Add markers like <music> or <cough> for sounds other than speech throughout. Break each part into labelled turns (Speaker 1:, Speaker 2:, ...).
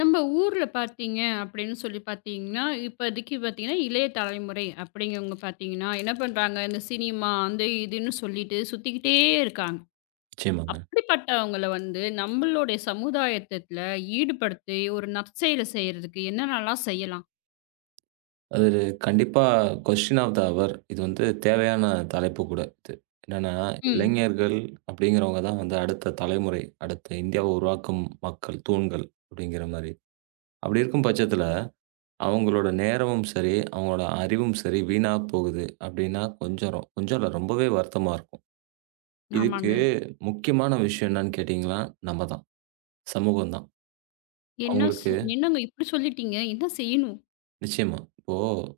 Speaker 1: நம்ம ஊர்ல பாத்தீங்க அப்படின்னு சொல்லிப் பாத்தீங்கன்னா, இப்பத்திக்கு பாத்தீங்கன்னா இளைய தலைமுறை அப்படிங்கிறவங்க பாத்தீங்கன்னா என்ன பண்றாங்க? இந்த சினிமா அந்த இதுன்னு சொல்லிட்டு சுத்திக்கிட்டே இருக்காங்க.
Speaker 2: நிச்சயமாங்க.
Speaker 1: அப்படிப்பட்டவங்களை வந்து நம்மளோட சமுதாயத்துல ஈடுபடுத்தி ஒரு நற்செயலை செய்யறதுக்கு என்னன்னல்லா செய்யலாம்?
Speaker 2: அது கண்டிப்பா கொஸ்டியன் ஆஃப் த ஃஹவர் இது வந்து தேவையான தலைப்பு கூட இது. என்னன்னா
Speaker 1: ம்.
Speaker 2: இளைஞர்கள் அப்படிங்கிறவங்க தான் வந்து அந்த அடுத்த தலைமுறை. அடுத்த இந்தியாவை உருவாக்கும் மக்கள் தூண்கள் அப்படிங்கிற மாரி. அப்படி இருக்கும் பட்சத்துல அவங்களோட நேரமும் சரி, அவங்களோட அறிவும் சரி வீணாப் போகுது. அப்படின்னா கொஞ்சம் கொஞ்சம் இல்ல ரொம்பவே வருத்தமா இருக்கும்.
Speaker 1: ஆமாங்க.
Speaker 2: இதுக்கு முக்கியமான விஷயம் என்னன்னு கேட்டீங்கன்னா நம்மதான் சமூகம் தான்
Speaker 1: என்ன
Speaker 2: அவங்களுக்கு
Speaker 1: சொல் என்னங்க இப்படி சொல்லிட்டீங்க. என்ன செய்யணும்?
Speaker 2: நிச்சயமா. இப்போ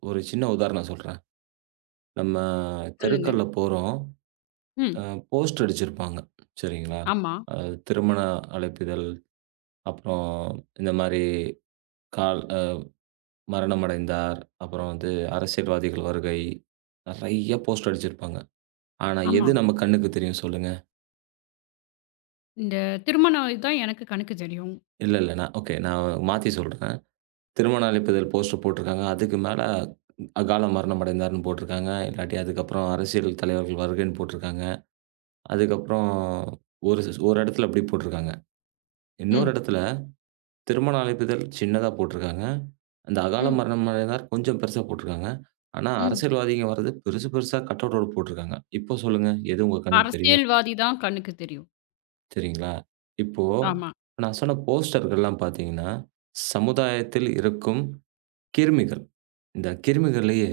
Speaker 2: ஒரு சின்ன உதாரணம் சொல்றேன். நம்ம
Speaker 1: சொல்லுங்க.
Speaker 2: தெருக்கள்ல போறோம். அ
Speaker 1: ம்.
Speaker 2: போஸ்ட் அடிச்சிருப்பாங்க. சரிங்களா?
Speaker 1: ஆமா.
Speaker 2: திருமண அழைப்பிதழ். அப்புறம் இந்த மாரி கால் அ மரணமடைந்தார். அப்புறம் வந்து அரசியல்வாதிகள் வருகை. நெறைய போஸ்ட் அடிச்சிருப்பாங்க. ஆனா எது
Speaker 1: ஆமா.
Speaker 2: நம்ம கண்ணுக்குத் தெரியும் சொல்லுங்க.
Speaker 1: இந்தத் திருமணம் இதான் எனக்குக் கண்ணுக்குத் தெரியும்.
Speaker 2: இல்ல இல்ல. நான் ஓகே. நான் மாத்தி சொல்றேன். திருமண அழைப்பிதழ் போஸ்டர் போட்டுருக்காங்க. அதுக்கு மேல அகால மரணமடைந்தார் ன்னு போட்டுருக்காங்க. இல்லாட்டி அதுக்கப்புறம் அரசியல் தலைவர்கள் வருகைன்னு போட்டுருக்காங்க. அதுக்கப்புறம் ஒரு ஒரு இடத்துல அப்படி போட்டுருக்காங்க. இன்னொரு
Speaker 1: ம்.
Speaker 2: இடத்துல திருமண அழைப்பிதழ் சின்னதா போட்டுருக்காங்க. அந்த அகால
Speaker 1: ம்.
Speaker 2: மரணமடைந்தார் கொஞ்சம் பெருசா போட்டுருக்காங்க. ஆனா
Speaker 1: ம்.
Speaker 2: அரசியல்வாதிகள் வர்றது பெருசு, பெருசா கட்அவுட் போட்டுருக்காங்க. இப்போ சொல்லுங்க எது உங்க கண்ணு தெரியும்?
Speaker 1: அரசியல்வாதி தான் கண்ணுக்குத் தெரியும்.
Speaker 2: சரிங்களா? இப்போ
Speaker 1: ஆமா.
Speaker 2: நான் சொன்ன போஸ்டர் எல்லாம் பாத்தீங்கன்னா சமுதாயத்தில் இருக்கும் கிருமிகள். இந்தக் கிருமிகள்லயே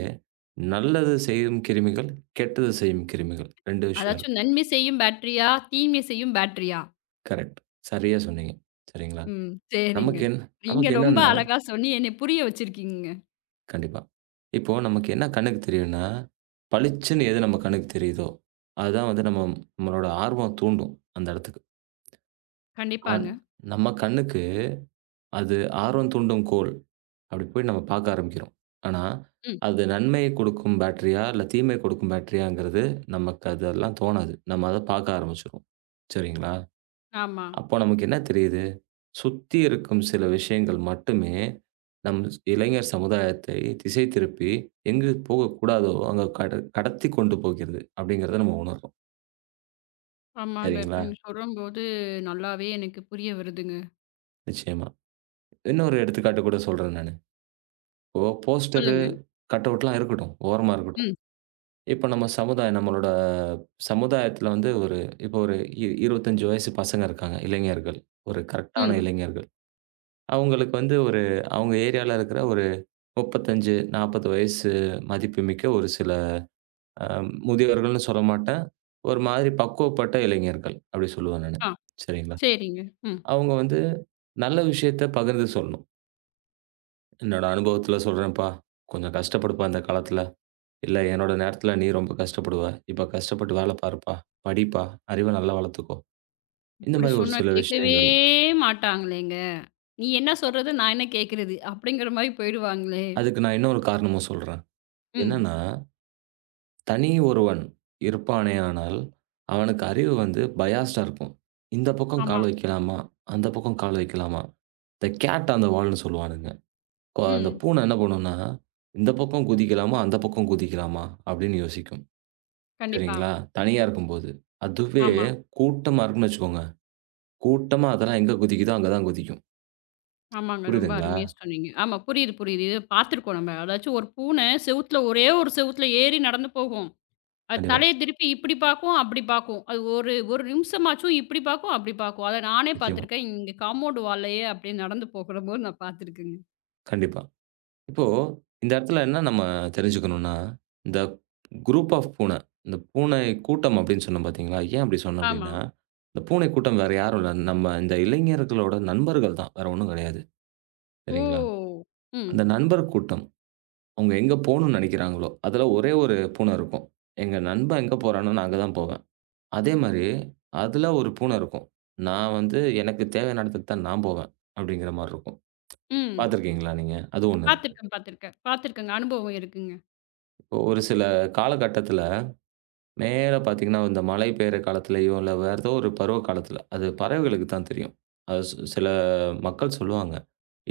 Speaker 2: நல்லது செய்யும் கிருமிகள். கெட்டதை செய்யும் கிருமிகள். 2 விஷயம்
Speaker 1: அதாச்சு
Speaker 2: இருக்கு.
Speaker 1: நன்மை செய்யும் பேட்டரியா? தீமை செய்யும் பேட்டரியா?
Speaker 2: கரெக்ட். சரியா சொன்னீங்க. சரிங்களா.
Speaker 1: ம் சரிங்க.
Speaker 2: நமக்கு என்ன
Speaker 1: நீங்க
Speaker 2: நமக்கு
Speaker 1: ரொம்ப
Speaker 2: என்னன்னா.
Speaker 1: அழகா சொல்லி என்னையப் புரிய வச்சிருக்கீங்க.
Speaker 2: கண்டிப்பா. இப்போ நமக்கு என்ன கண்ணுக்குத் தெரியும்னா, பளிச்சுன்னு எது நம்ம கண்ணுக்குத் தெரியுதோ அது தான் நம்மளோட ஆர்வம் தூண்டும். அந்த இடத்துக்கு. அன்.
Speaker 1: கண்டிப்பாங்க.
Speaker 2: நம்ம கண்ணுக்கு அது ஆர்வம் தூண்டும் கோல். அப்படி போய்ப் பாக்க ஆரம்பிக்கிறோம். ஆனா
Speaker 1: ம்.
Speaker 2: அது நன்மையை கொடுக்கும் பேட்டரியா? இல்ல தீமையை கொடுக்கும் பேட்டரியா? அப்படிங்கிறது நமக்கு அதெல்லாம் தோணாது. நாம அத பாக்க ஆரம்பிச்சுருவோம். சரிங்களா?
Speaker 1: ஆமா.
Speaker 2: அப்போ நமக்கு என்ன தெரியுது? சுத்தி இருக்கும் சில விஷயங்கள் மட்டுமே நம் இளைஞர் சமுதாயத்தை திசை திருப்பி எங்குப் போகக்கூடாதோ அங்க கட கடத்திக் கொண்டு போகிறது அப்படிங்கறத நாம உணர்றோம்.
Speaker 1: ஆமாங்க. இப்ப
Speaker 2: சரிங்களா?
Speaker 1: நீங்க சொல்லும்போது நல்லாவே எனக்குப் புரிய வருதுங்க.
Speaker 2: நிச்சயமா. இன்னொரு எடுத்துக்காட்டு கூடச் சொல்றேன் நானு. இப்போ போஸ்டர்
Speaker 1: சொல்லுங்க.
Speaker 2: கட் அவுட்லாம் இருக்கட்டும். ஓரமா இருக்கட்டும்.
Speaker 1: ம்.
Speaker 2: இப்ப நம்ம சமுதாயம் நம்மளோட சமுதாயத்துல வந்து ஒரு இப்போ ஒரு இ 25 வயசு பசங்க இருக்காங்க. இளைஞர்கள் ஒரு கரெக்டான
Speaker 1: ம்.
Speaker 2: இளைஞர்கள். அவங்களுக்கு வந்து ஒரு அவங்க ஏரியால இருக்குற ஒரு 35, 40 வயசு மதிப்புமிக்க ஒரு சில, அ முதியவர்கள்ன்னு சொல்ல மாட்டேன். ஒரு மாதிரி பக்குவப்பட்ட இளைஞர்கள் அப்படி சொல்லுவேன் நானு.
Speaker 1: ஆ,
Speaker 2: சரிங்களா.
Speaker 1: சரிங்க, ம்.
Speaker 2: அவங்க வந்து நல்ல விஷயத்த பகிர்ந்து சொல்லணும். என்னோட அனுபவத்துல சொல்றேன்ப்பா. கொஞ்சம் கஷ்டப்படுப்பா இந்த காலத்துல, இல்ல என்னோட நேரத்துல நீ ரொம்ப கஷ்டப்படுவ. இப்ப கஷ்டப்பட்டு வேலை பாருப்பா. படிப்பா அறிவு நல்லா வளர்த்துக்கோ. இந்த
Speaker 1: இப்படி
Speaker 2: மாரி ஒரு
Speaker 1: சொன்னா
Speaker 2: சில
Speaker 1: கேட்கவே
Speaker 2: விஷயங்கள்.
Speaker 1: மாட்டாங்களேங்க. நீ என்ன சொல்றது, நான் என்ன கேட்கிறது அப்படிங்கிற மாரி போயிருவாங்களே!
Speaker 2: அதுக்கு நான் இன்னொரு காரணமும் சொல்றேன்.
Speaker 1: ம்.
Speaker 2: என்னன்னா தனி ஒருவன் இருப்பானே ஆனாலும், அவனுக்கு அறிவு வந்து பயாஸ்ட்டா இருக்கும். இந்தப் பக்கம்
Speaker 1: ஆமா.
Speaker 2: கால் வெக்கலாமா? அந்தப் பக்கம் கால் வெக்கலாமா? தே கேட் ஆன் தே வால்ன்னு சொல்லுவானுங்க. ஓ! அந்தப்
Speaker 1: ம்.
Speaker 2: பூனை என்ன பண்ணும்னா? இந்தப் பக்கம் குதிக்கலாமா? அந்தப் பக்கம் குதிக்கலாமா அப்படின்னு யோசிக்கும்.
Speaker 1: கண்டிப்பா.
Speaker 2: சரிங்களா? தனியா இருக்கும்போது அதுவே
Speaker 1: ஆமா.
Speaker 2: கூட்டமா இருக்கும்னு வச்சுக்கோங்க. கூட்டமா அதெல்லாம் எங்க குதிக்குதோ அங்க தான் குதிக்கும்.
Speaker 1: ஆமாங்க. ரொம்ப
Speaker 2: புரியுதுங்களா?
Speaker 1: அருமையா சொன்னீங்க. ஆமா, புரியுது புரியுது. இது பாத்திருக்கோம் நம்ம. அதாச்சு ஒரு பூனை செவுத்துல ஒரே ஒரு செவுத்துல ஏறி நடந்து போகும். அது
Speaker 2: கண்டிப்பா.
Speaker 1: தலைய திருப்பி இப்படி பார்க்கும் அப்படி பார்க்கும். அது ஒரு ஒரு நிமிஷமாச்சும் இப்படி பார்க்கும், அப்படி பார்க்கும். அத நானே
Speaker 2: நிச்சயமா.
Speaker 1: பாத்திருக்கேன். இங்க காம்பவுண்ட் வால்லயே அப்படியே நடந்து போகிறம்போது நான் பாத்திருக்கங்க.
Speaker 2: கண்டிப்பா இப்போ இந்த இடத்துல என்ன நம்ம தெரிஞ்சுக்கணும்னா இந்த க்ரூப் ஆஃப் பூனை. இந்த பூனை கூட்டம் அப்படின்னு சொன்னேன் பாத்தீங்களா. ஏன் அப்படி சொன்னேன்
Speaker 1: ஆமா.
Speaker 2: அப்படின்னா, அந்தப் பூனை கூட்டம் வேற யாரும் இல்ல. நம்ம இந்த இளைஞர்களோட நண்பர்கள் தான். வேற ஒண்ணும் கெடையாது. சரிங்களா?
Speaker 1: ஓ. ம்.
Speaker 2: அந்த நண்பர் கூட்டம். அவங்க எங்க போகணும்னு நெனைக்கிறாங்களோ அதுல ஒரே ஒரு பூனை இருக்கும். எங்க நண்பன் எங்க போறான்னு. நான் அங்க தான் போவேன். அதே மாரி அதுல ஒரு பூனை இருக்கும். நான் வந்து எனக்குத் தேவையான இடத்துக்குத் தான் நான் போவேன். அப்படிங்கற மாரி இருக்கும்.
Speaker 1: ம்.
Speaker 2: பாத்துருக்கீங்களா நீங்க? அது ஒண்ணு.
Speaker 1: பாத்திருக்கேன் பாத்திருக்கேன். பாத்திருக்கேங்க. அனுபவம் இருக்குங்க.
Speaker 2: ஒரு சில காலகட்டத்துல, நேரா பாத்தீங்கன்னா இந்த மழை பெய்யற காலத்துலயோ இல்ல வேறதோ ஒரு பருவ காலத்துல அது பறவைகளுக்கு தான் தெரியும். அது சி சில மக்கள் சொல்லுவாங்க.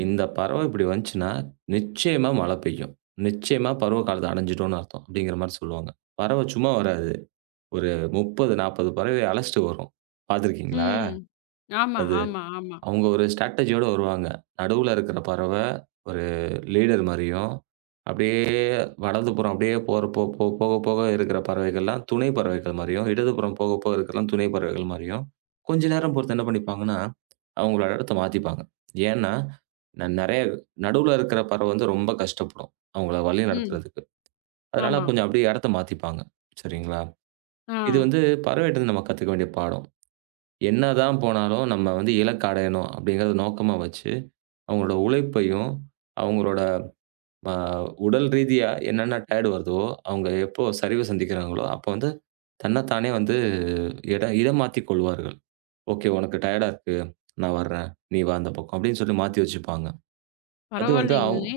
Speaker 2: இந்தப் பறவை இப்படி வந்துச்சுன்னா நிச்சயமா மழை பெய்யும். நிச்சயமா பருவ காலத்த அடைஞ்சுட்டோம்னு அர்த்தம். அப்படிங்கற மாரி சொல்லுவாங்க. பறவ சும்மா வராது. ஒரு 30, 40 பறவைய அழச்சிட்டு வரும். பாத்துருக்கீங்களா?
Speaker 1: ம். ஆமா,
Speaker 2: அது
Speaker 1: ஆமா, ஆமா.
Speaker 2: அவங்க ஒரு ஸ்ட்ரேடஜி வருவாங்க. நடுவுல இருக்குற பறவை ஒரு லீடர் மாரியும். அப்படியே வடக்கப்புறம் அப்படியே போகப்போக இருக்குற பறவைகள்லாம் துணை பறவைகள் மாரியும் இடதுபுறம் போகப்போக இருக்கறது எல்லாம் துணை பறவைகள் மாரியும் கொஞ்ச நேரம் போச்சுட்டு என்ன பண்ணிப்பாங்கன்னா அவங்களோட இடத்தை மாத்திப்பாங்க. ஏன்னா நிறைய நடுவுல இருக்குற பறவை ரொம்ப கஷ்டப்படும். அவங்கள
Speaker 1: ம்.
Speaker 2: வழிநடத்துறதுக்கு. அதனால
Speaker 1: ஆமா.
Speaker 2: கொஞ்சம் அப்படியே இடத்த மாத்திப்பாங்க. சரிங்களா? இது
Speaker 1: ஆ.
Speaker 2: வந்து பறவைட்ட நாம கத்துக்க வேண்டிய பாடம். என்னதான் போனாலும் நம்ம வந்து இலக்கை அடையணும் அப்படிங்கறது நோக்கமா வச்சு அவங்களோட உழைப்பையும், அவங்களோட அ உடல் ரீதியா என்னென்ன டயர்டு வருதோ, அவங்க எப்போ சரிவு சந்திக்கிறங்களோ அப்ப வந்து தன்ன தானே வந்து இடம் இடம் மாத்தி கொள்வார்கள். ஓகே. "உனக்கு டயர்டா இருக்கு. நான் வர்றேன். நீ வா அந்தப் பக்கம்." அப்படின்னு மாத்தி வெச்சுருப்பாங்க. அது வந்து
Speaker 1: பரவாயில்லைங்களே.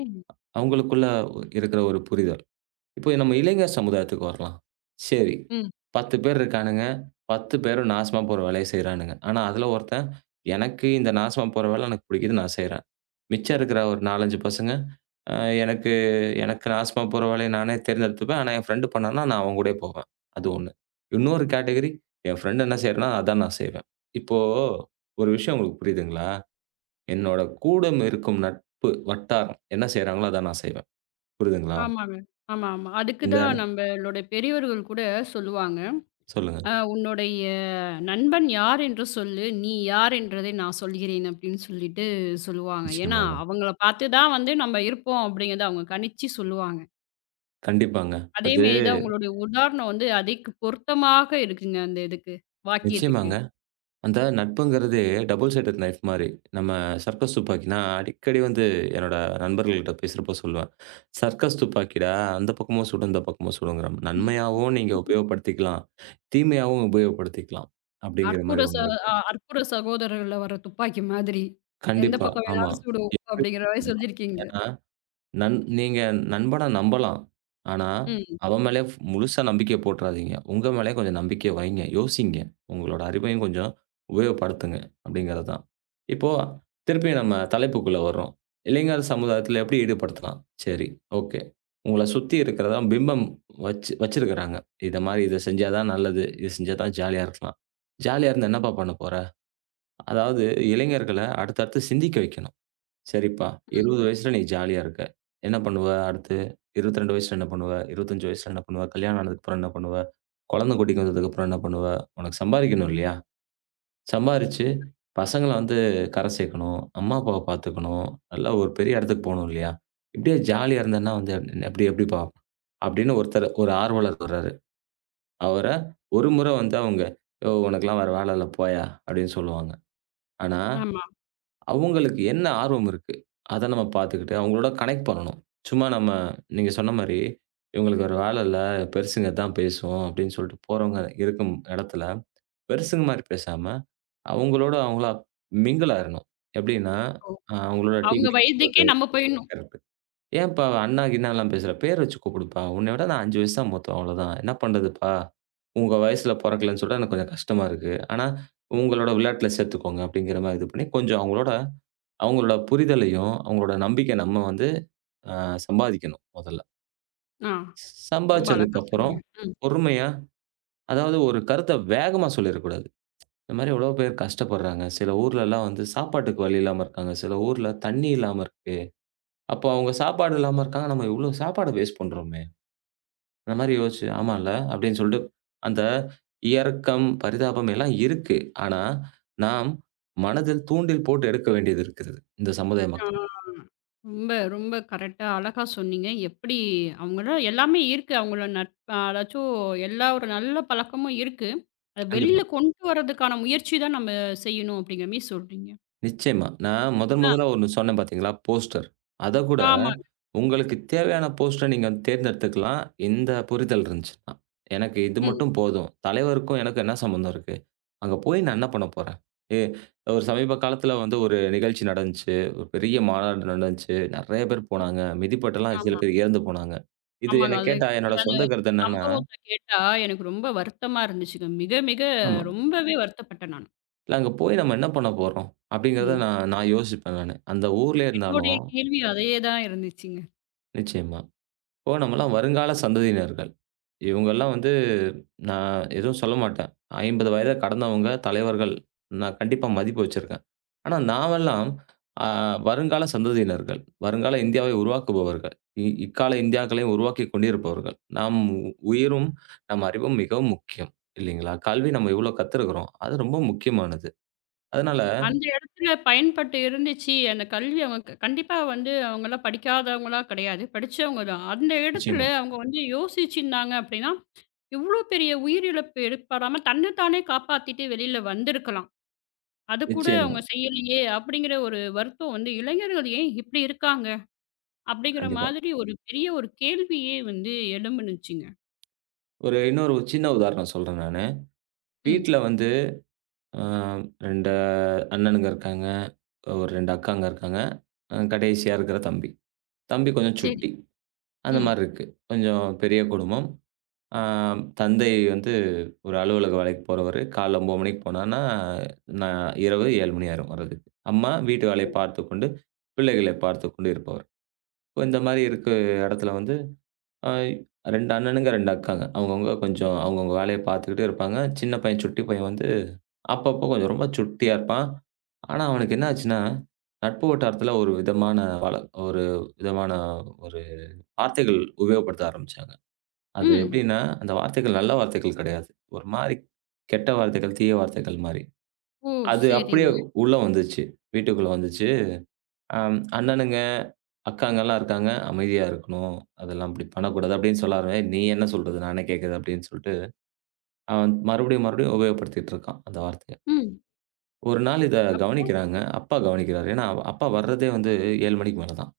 Speaker 2: அவங்களுக்குள்ள இருக்கிற ஒரு புரிதல். இப்போ நம்ம இளைஞர் சமுதாயத்துக்கு வரலாம். சரி
Speaker 1: ம்.
Speaker 2: 10 பேர் இருக்கானுங்க. பத்து பேரும் நாசமா போற வேலையை செய்றாங்க. ஆனா அதுல ஒருத்தன் எனக்கு இந்த நாசமா போற வேலை எனக்குப் புடிக்கறது நான் செய்றேன். மிச்சம் இருக்கிற ஒரு 4, 5 பசங்க அ எனக்கு எனக்கு நாசமா போற வேலைய நானே தேர்ந்தெடுத்துக்குவேன். ஆனா என் ஃப்ரெண்ட் பண்ணனும்னா நான் அவங்க கூடப் போவேன். அது 1. இன்னொரு கேட்டகிரி. என் ஃப்ரெண்ட் என்ன செய்றேன்னா அதான் நான் செய்வேன். இப்போ ஒரு விஷயம் உங்களுக்குப் புரியுதுங்களா? என்னோட கூடமிருக்கும் நட்பு வட்டாரம் என்ன செய்றாங்களோ? அதான் நான் செய்வேன். புரியுதுங்களா?
Speaker 1: ஆமாங்க. ஆமா, ஆமா. அதுக்கு
Speaker 2: இந்த
Speaker 1: தான் நம்ம ளோட பெரியவர்கள் கூடச் சொல்லுவாங்க.
Speaker 2: சொல்லுங்க.
Speaker 1: அ "உன்னுடைய நண்பன் யார் என்று சொல்லு. நீ யார் என்பதை நான் சொல்லுகிறேன்." அப்படின்னு சொல்லிட்டு சொல்லுவாங்க. ஏன்னா
Speaker 2: நிச்சயமாங்க.
Speaker 1: அவங்கள பாத்துதான் வந்து நாம இருப்போம் அப்படின்னு அவங்க கணிச்சு சொல்லுவாங்க.
Speaker 2: கண்டிப்பாங்க.
Speaker 1: அதே
Speaker 2: அது
Speaker 1: மாதிரிதான், உங்களோட உதாரணம் வந்து, அதிக் பொருத்தமாக இருக்குங்க, அந்த இதுக்கு வாக்கியத்துக்கு!
Speaker 2: நிச்சயமாங்க. அந்த நட்புங்குறதே டபுள் சைடெட் நைஃப் மாரி. நம்ம சர்க்கஸ் துப்பாக்கி. நான் அடிக்கடி வந்து என்னோட நண்பர்கள்ட்ட பேசுறப்போ சொல்லுவன். சர்க்கஸ் <exhales> துப்பாக்கிடா! அந்த பக்கமும் சுடும். இந்த பக்கமும் சுடும். நன்மையாவும் நீங்க
Speaker 1: <laughs>
Speaker 2: உபயோகப்படுத்திக்கலாம்! தீமையாவும் உபயோகப்படுத்திக்கலாம் அப்படிங்கிற
Speaker 1: அற்புத
Speaker 2: மாதிரி
Speaker 1: ச
Speaker 2: ஒண்ணு இருக்கு.
Speaker 1: அ, அற்புத சகோதரர்கள் வர்ற துப்பாக்கி மாதிரி! எந்தப்
Speaker 2: கண்டிப்பா,
Speaker 1: பக்கம்
Speaker 2: ஆமா!
Speaker 1: வேணாலும் சுடும்,
Speaker 2: எப்படி?
Speaker 1: அப்படிங்கற மாதிரி
Speaker 2: <unintelligible>
Speaker 1: செஞ்சியிருக்கீங்க!
Speaker 2: ஏன்னா, நண் நீங்க நண்பன நம்பலாம். ஆனா,
Speaker 1: ம்.
Speaker 2: அவன் மேல ஃப்- முழுசா நம்பிக்கை போட்டுறாதீங்க. உங்க மேல கொஞ்சம் நம்பிக்கை வைங்க. யோசிங்க. உங்களோட அறிவையும் கொஞ்சம் உபயோகப்படுத்துங்க அப்படிங்கறது தான். இப்போ திருப்பியும் நம்ம தலைப்புக்குள்ள வர்றோம். இளைஞர் சமுதாயத்தில எப்படி ஈடுபடுத்தலாம்? சேரி, ஓகே! உங்கள சுத்தி இருக்கிறதான் பிம்பம் வச் வச்சிருக்காங்க. இந்த மாதிரி இத செஞ்சா தான் நல்லது, இத செஞ்சா தான் ஜாலியா இருக்கலாம். ஜாலியா இருந்து, என்னப்பா பண்ண போற? அதாவது இளைஞர்களை அடுத்தடுத்துச் சிந்திக்க வெக்கணும். சரிப்பா.
Speaker 1: ம்.
Speaker 2: 20 வயசுல நீ ஜாலியா இருக்க. என்ன பண்ணுவ, அடுத்து? 22 வயசுல என்ன பண்ணுவ? 25 வயசுல என்ன பண்ணுவ? கல்யாணம் ஆனதுக்கு அப்புறம் என்ன பண்ணுவ? குழந்தை குட்டிக்கு வந்ததுக்கு அப்புறம் என்ன பண்ணுவ? உனக்குச் சம்பாதிக்கணும் இல்லையா? சம்பாரிச்சு பசங்கள வந்து கரை சேக்கணும். அம்மா அப்பாவ பாத்துக்கணும். நல்லா ஒரு பெரிய எடத்துக்குப் போணும் இல்லயா? இப்படியே ஜாலியா இருந்தனா வந்து எப்படி எப்படிப்பா? அப்படின்னு ஒருத்தர், ஒரு ஆர்வலர் சொல்றாரு. அவர ஒரு முறை வந்து, அவங்க யோவ்! உனக்கு எல்லாம் வேற வேலை இல்ல போயா! அப்படின்னு சொல்லுவாங்க. ஆனா
Speaker 1: ஆமா.
Speaker 2: அவங்களுக்கு என்ன ஆர்வம் இருக்கு? அத நாம பாத்துகிட்டு அவங்களோட கனெக்ட் பண்ணனும். சும்மா, நம்ம நீங்க சொன்ன மாரி இவங்களுக்கு வேற வேலை இல்ல! பெருசுங்க இதான் பேசுவோம்! அப்படின்னு சொல்லிட்டு போறவங்க இருக்கும் எடத்துல பெருசுங்க மாரி பேசாம அவங்களோட அவங்களா மிங்கில் ஆயிரனும். எப்படின்னா,
Speaker 1: ஓ!
Speaker 2: அவங்களோட
Speaker 1: அவங்க
Speaker 2: டீக்குடிக்க
Speaker 1: வயதுக்கே
Speaker 2: போறது.
Speaker 1: நாம போயிணும்.
Speaker 2: கரெக்ட்! ஏன்ப்பா? அண்ணா கிண்ணாலாம் பேசுற? பேரு வச்சு கூப்பிடுப்பா. உன்னை விட நான் 5 வயசு தான் மூத்தவன், அவ்ளோதான். என்ன பண்றதுப்பா? உங்க வயசுல பொறக்கலைன்னு சொல்ற எனக்குக் கொஞ்சம் கஷ்டமா இருக்கு. ஆனா, உங்களோட விளையாட்டுல சேர்த்துக்கோங்க அப்படிங்கற மாரி இது பண்ணி, கொஞ்சம் அவங்களோட அவங்களோட புரிதலையும், அவங்களோட நம்பிக்கையை நம்ம வந்து, அ, சம்பாதிக்கணும், மொதல்ல.
Speaker 1: ஆ.
Speaker 2: <shushes>
Speaker 1: ரொம்ப
Speaker 2: சம்பாதிச்சதுக்கு
Speaker 1: அழகா
Speaker 2: அப்புறம்,
Speaker 1: சொன்னீங்க. ம்.
Speaker 2: பொறுமையா, அதாவது ஒரு கருத்த வேகமா சொல்லியிருக்க கூடாது. <tsk> இந்த மாரி எவ்வளவோ பேர் கஷ்டப்படுறாங்க சில ஊர்ல எல்லாம் வந்து சாப்பாட்டுக்கு வழியில்லாம இருக்காங்க. சில ஊர்ல தண்ணி இல்லாம இருக்கு அப்ப அவங்க சாப்பாடு இல்லாம இருக்காங்க. நம்ம எவ்வளவு சாப்பாடு வேஸ்ட் பண்றோமே. அந்த மாரி யோசிச்சு, ஆமால்ல அப்படின்னு சொல்லிட்டு அந்த இரக்கம், பரிதாபம் எல்லாம் இருக்கு. ஆனா நாம் மனதில் தூண்டில் போட்டு எடுக்க வேண்டியது இருக்குது. இந்தச் சமுதாய
Speaker 1: ஆ.
Speaker 2: மக்கள்
Speaker 1: ரொம்ப, ரொம்ப கரெக்டா அழகா சொன்னீங்க. எப்படி? அவங்கட்ட எல்லாமே இருக்கு. அவங்களோ நட்ப் அதாச்சும் எல்லா ஒரு நல்ல பழக்கமும் இருக்கு. அத
Speaker 2: <smacks lips>
Speaker 1: வெளியில
Speaker 2: கண்டிப்பா.
Speaker 1: கொண்டு வர்றதுக்கான முயற்சி தான் நாம செய்யணும் அப்படிங்கற மாரி சொல்றீங்க.
Speaker 2: நிச்சயமா நான்
Speaker 1: <smacks lips> அ.
Speaker 2: முதன்முதலா ஒண்ணு சொன்னேன் பாத்தீங்களா? போஸ்டர் அத கூட
Speaker 1: ஆமாங்க.
Speaker 2: உங்களுக்குத் தேவையான போஸ்டர நீங்கத் தேர்ந்தெடுத்துக்கலாம், இந்த புரிதல் இருந்துச்சுன்னா. எனக்கு இது
Speaker 1: ம்.
Speaker 2: மட்டும் போதும் தலைவருக்கும் எனக்கும் என்ன சம்பந்தம் இருக்கு? அங்க போய் நான் என்ன பண்ண போறேன்? ஏ ஒரு சமீப காலத்துல வந்து ஒரு நிகழ்ச்சி நடந்துச்சு. ஒரு பெரிய மாநாடு நடந்துச்சு. நறைய பேர்
Speaker 1: <swallows> ம்.
Speaker 2: போனாங்க. மிதிபட்ட எல்லாம் சில
Speaker 1: ஆமா.
Speaker 2: பேர் இறந்து போனாங்க. இது
Speaker 1: ஆமாங்க.
Speaker 2: என்ன
Speaker 1: அது
Speaker 2: கேட்டா, என்னோட
Speaker 1: <unintelligible>
Speaker 2: சொந்த
Speaker 1: அந்தச்
Speaker 2: கருத்து என்னன்னா
Speaker 1: சம்பவத்தை கேட்டா, எனக்கு ரொம்ப வருத்தமா இருந்துச்சுங்க. மிக மிக
Speaker 2: ஆமா.
Speaker 1: ரொம்பவே வருத்தப்பட்டேன் நானு.
Speaker 2: இல அங்க போய் நம்ம என்ன பண்ண போறோம்? அப்படிங்கறத
Speaker 1: ம்.
Speaker 2: நான் நான் யோசிப்பேன் நானு. அந்த ஊர்லயே
Speaker 1: என்னுடைய
Speaker 2: இருந்தாலும்.
Speaker 1: கேள்வியே அதையே தான் இருந்துச்சு.
Speaker 2: நிச்சயமா. இப்போ நம்ம எல்லாம் வருங்கால சந்ததியினர். இவங்க எல்லாம் வந்து நான் எதுவும் சொல்லமாட்டேன். 50 வயத கடந்தவங்க தலைவர்கள். நான் கண்டிப்பா மதிப்பு வச்சிருக்கேன். ஆனா நாமெல்லாம் அ வருங்கால சந்ததியினர். வருங்கால இந்தியாவை உருவாக்குபவர்கள். இக்கால இந்தியாக்களை உருவாக்கி கொண்டிருப்பவர்கள். நாம் உயிரும் நம் அறிவும் மிகவும் முக்கியம். இல்லைங்களா? கல்வி நம்ம எவ்வளவு கத்துருக்குறோம்? அது ரொம்ப முக்கியமானது. அதனால.
Speaker 1: அந்த இடத்துல பயன்பட்டு இருந்துச்சு. எனக்குக் கல்வி அவ கண்டிப்பா வந்து. அவங்க எல்லாம் படிக்காதவங்களா? கிடையாது. படிச்சவங்க தான். அந்த இடத்துல
Speaker 2: நிச்சயமா.
Speaker 1: அவங்க வந்து யோசிச்சு இருந்தாங்க. அப்படின்னா இவ்ளோ பெரிய உயிரிழப்பு ஏற்ப்படாம தன்னத்தானே காப்பாத்திட்டு வெளியில வந்து இருக்கலாம். அதைக் கூட
Speaker 2: நிச்சயமா.
Speaker 1: அவங்க செய்யலியே அப்படிங்கிற ஒரு வருத்தம் வந்து. இளைஞர்கள் ஏன் இப்படி இருக்காங்க? அப்படிங்கிற
Speaker 2: கண்டிப்பா.
Speaker 1: மாதிரி ஒரு பெரிய ஒரு கேள்வியே வந்து எழுந்துச்சுங்க.
Speaker 2: ஒரு இன்னொரு சின்ன உதாரணம் சொல்றேன் நானு.
Speaker 1: ம்.
Speaker 2: வீட்டுல வந்து அ 2 அண்ணனுங்க இருக்காங்க. ஒரு 2 அக்காங்க இருக்காங்க. அ கடைசியா இருக்குற தம்பி. தம்பி கொஞ்சம்
Speaker 1: சரி.
Speaker 2: சுட்டி. அந்த
Speaker 1: ம்.
Speaker 2: மாரி இருக்கு. கொஞ்சம் பெரிய குடும்பம். அ தந்தை வந்து ஒரு அலுவலக வேலைக்குப் போறவரு. காலைல 9:00 மணிக்குப் போனா நான் இரவு 7:00 ஆயிடும் வர்றதுக்கு. அம்மா வீட்டு வேலை
Speaker 1: <unintelligible>
Speaker 2: பார்த்துக் கொண்டு பிள்ளைகளைப் பார்த்துக் கொண்டிருப்பவர். இப்போ இந்த மாரி இருக்கு. இடத்துல வந்து 2 அண்ணனுங்க, 2 அக்காங்க. அவங்க அவங்க கொஞ்சம் அவங்க அவங்க வேலைய பாத்துக்கிட்டு இருப்பாங்க. சின்னப் பையன் சுட்டிப் பையன் வந்து அப்பப்போ கொஞ்சம் ரொம்ப சுட்டியா இருப்பான். ஆனா அவனுக்கு என்ன ஆச்சுன்னா, நட்பு வட்டாரத்துல ஒரு விதமான ஒரு விதமான ஒரு வார்த்தைகள் உபயோகப்படுத்த ஆரம்பிச்சாங்க. அது
Speaker 1: ம்.
Speaker 2: எப்படின்னா அந்த வார்த்தைகள் நல்ல வார்த்தைகள் கிடையாது. ஒரு மாரி கெட்ட வார்த்தைகள், தீய வார்த்தைகள் மாதிரி.
Speaker 1: ஓ.
Speaker 2: அது அப்படியே
Speaker 1: செரிங்க.
Speaker 2: உள்ள வந்துச்சு. வீட்டுக்குள்ள வந்துச்சு. அ அண்ணனுங்க, அக்காங்க எல்லாம் இருக்காங்க. அமைதியா இருக்கணும். அதெல்லாம் அப்படி பண்ணக்கூடாது. அப்படின்னு சொல்லாம நீ என்ன சொல்றது நான் என்ன கேக்குறது அப்படின்னு சொல்லிட்டு அவன் மறுபடியும் மறுபடியும் உபயோகப்படுத்தி இருக்கான் அந்த வார்த்தைய.
Speaker 1: ம்.
Speaker 2: ஒரு நாள் இத
Speaker 1: அப்போ.
Speaker 2: கவனிக்கிறாங்க. அப்பா கவனிக்கிறாரு. ஏன்னா, அப்பா வர்றதே வந்து 7:00 மணிக்கு மேல தான்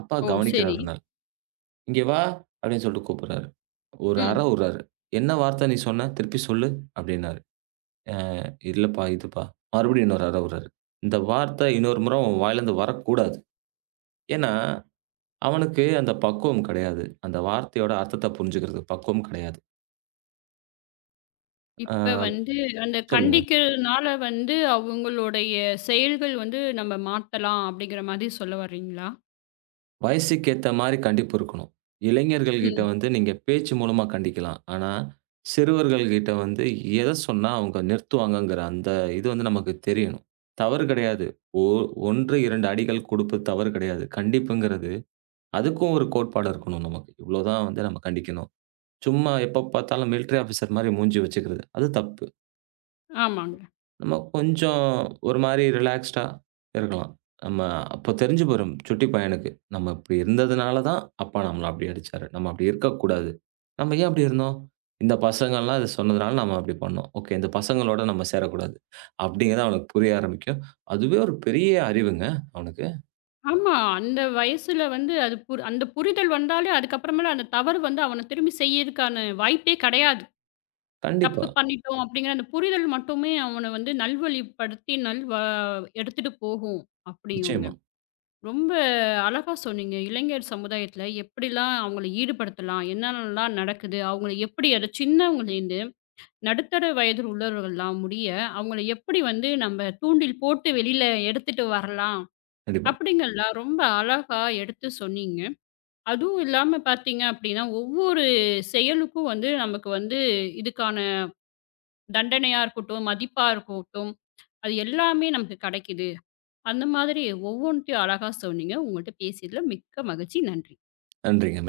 Speaker 2: அப்பா
Speaker 1: ஓ
Speaker 2: கவனிக்கிறார்.
Speaker 1: சரி.
Speaker 2: "இங்க வா" அப்படின்னு சொல்லிட்டு கூப்பிடுறாரு. ஒரு அர
Speaker 1: ம்.
Speaker 2: விடுறாரு. என்ன வார்த்த சொன்னா திருப்பிச் சொல்லு அப்படின்னாரு. "அ இல்லப்பா. இதுப்பா" மறுபடியும் இன்னொரு அர விடுறாரு இந்த வார்த்த இன்னொரு முறை உன் வாயிலிருந்து வரக் கூடாது. ஏன்னா அவனுக்கு அந்தப் பக்குவம் கிடையாது. அந்த வார்த்தையோட அர்த்தத்தைப் புரிஞ்சுக்கிறது. பக்குவம் கிடையாது. ஆ,
Speaker 1: இப்ப வந்து, அந்தக்
Speaker 2: சொல்லுங்க!
Speaker 1: கண்டிக்கறதுனால வந்து, அவங்களுடைய செயல்கள் வந்து, நம்ம மாத்தலாம் அப்படிங்கற மாரி சொல்ல வர்றீங்களா?
Speaker 2: வயசுக்கேத்த மாரி கண்டிப்பு இருக்கணும்! இளைஞர்கள்கிட்ட
Speaker 1: ம்.
Speaker 2: வந்து நீங்க பேச்சு மூலமா கண்டிக்கலாம். ஆனா, சிறுவர்கள்கிட்ட வந்து எத சொன்னா, அவங்க நிறுத்துவாங்கங்கிற அந்த இது, நமக்குத் தெரியணும். தவறு கெடையாது. ஓ-1, 2 அடிக்கள் கொடுப்பது தவறு கெடையாது. கண்டிப்புங்கிறது, அதுக்கும் ஒரு கோட்பாடு இருக்கணும், நமக்கு! இவ்ளோ தான் வந்து, நம்ம கண்டிக்கணும். சும்மா எப்ப பாத்தாலும் மிலிட்டரி ஆஃபீஸர் மாரி மூஞ்சி வச்சுக்கிறது அது தப்பு.
Speaker 1: ஆமாங்க.
Speaker 2: நம்ம கொஞ்சம் ஒரு மாரி ரிலாக்ஸ்ட்டா இருக்கலாம். நம்ம அப்பத் தெரிஞ்சு போயிரும், சுட்டிப் பையனுக்கு! நம்ம இப்படி இருந்ததுனால தான், அப்பா நம்மள அப்டி அடிச்சாரு. நம்ம அப்படி இருக்கக் கூடாது. நம்ம ஏன் அப்படி இருந்தோம்? இந்தப் பசங்கலாம் அத சொன்னதுனால, நம்ம அப்படி பண்ணோம். ஓகே! இந்தப் பசங்களோட நம்ம சேரக் கூடாது. <exhales> அப்படிங்கறத அவனுக்குப் புரிய ஆரம்பிக்கும். அதுவே ஒரு பெரிய அறிவுங்க அவனுக்கு.
Speaker 1: ஆமா. அந்த வயசுல வந்து, அது அந்தப் புரிதல் வந்தாலே அதுக்கு அப்பறமேல அந்தத் தவறு வந்து, அவனைத் திரும்பிச் செய்யறதுக்கான வாய்ப்பே கெடையாது.
Speaker 2: கண்டிப்பா.
Speaker 1: தப்பு பண்ணிட்டோம் அப்படிங்கற அந்தப் புரிதல் மட்டுமே, அவனை வந்து நல்வழிப்படுத்தி நல்வா எடுத்துட்டு போகும், அப்படியுங்க.
Speaker 2: நிச்சயமா.
Speaker 1: ரொம்ப அழகா சொன்னீங்க. இளைஞர் சமுதாயத்துல எப்படிலாம் அவங்கள ஈடுபடுத்தலாம், என்ன என்னலாம் நடக்குது, அவங்களுக்கு எப்படி ஒரு சின்னவங்கள இருந்து நடுத்தர வயது உள்ளவர்கள் எல்லாம் முடிய அவங்களை எப்படி வந்து நம்ம தூண்டில் போட்டு வெளில எடுத்துட்டு வரலாம்
Speaker 2: கண்டிப்பா.
Speaker 1: அப்படிங்கற எல்லாம் ரொம்ப அழகா எடுத்துச் சொன்னீங்க. அதுவும் இல்லாம பார்த்தீங்க, அப்படின்னா ஒவ்வொரு செயலுக்கும் வந்து நமக்கு வந்து இதுக்கான தண்டனையா இருக்கட்டும், மதிப்பா இருக்கட்டும் அது எல்லாமே நமக்குக் கிடைக்குது. அந்த மாதிரி ஒவ்வொன்னுத்தையும் அழகா சொன்னீங்க. உங்ககிட்ட பேசியதுல மிக்க மகிழ்ச்சி. நன்றி.
Speaker 2: நன்றிங்க.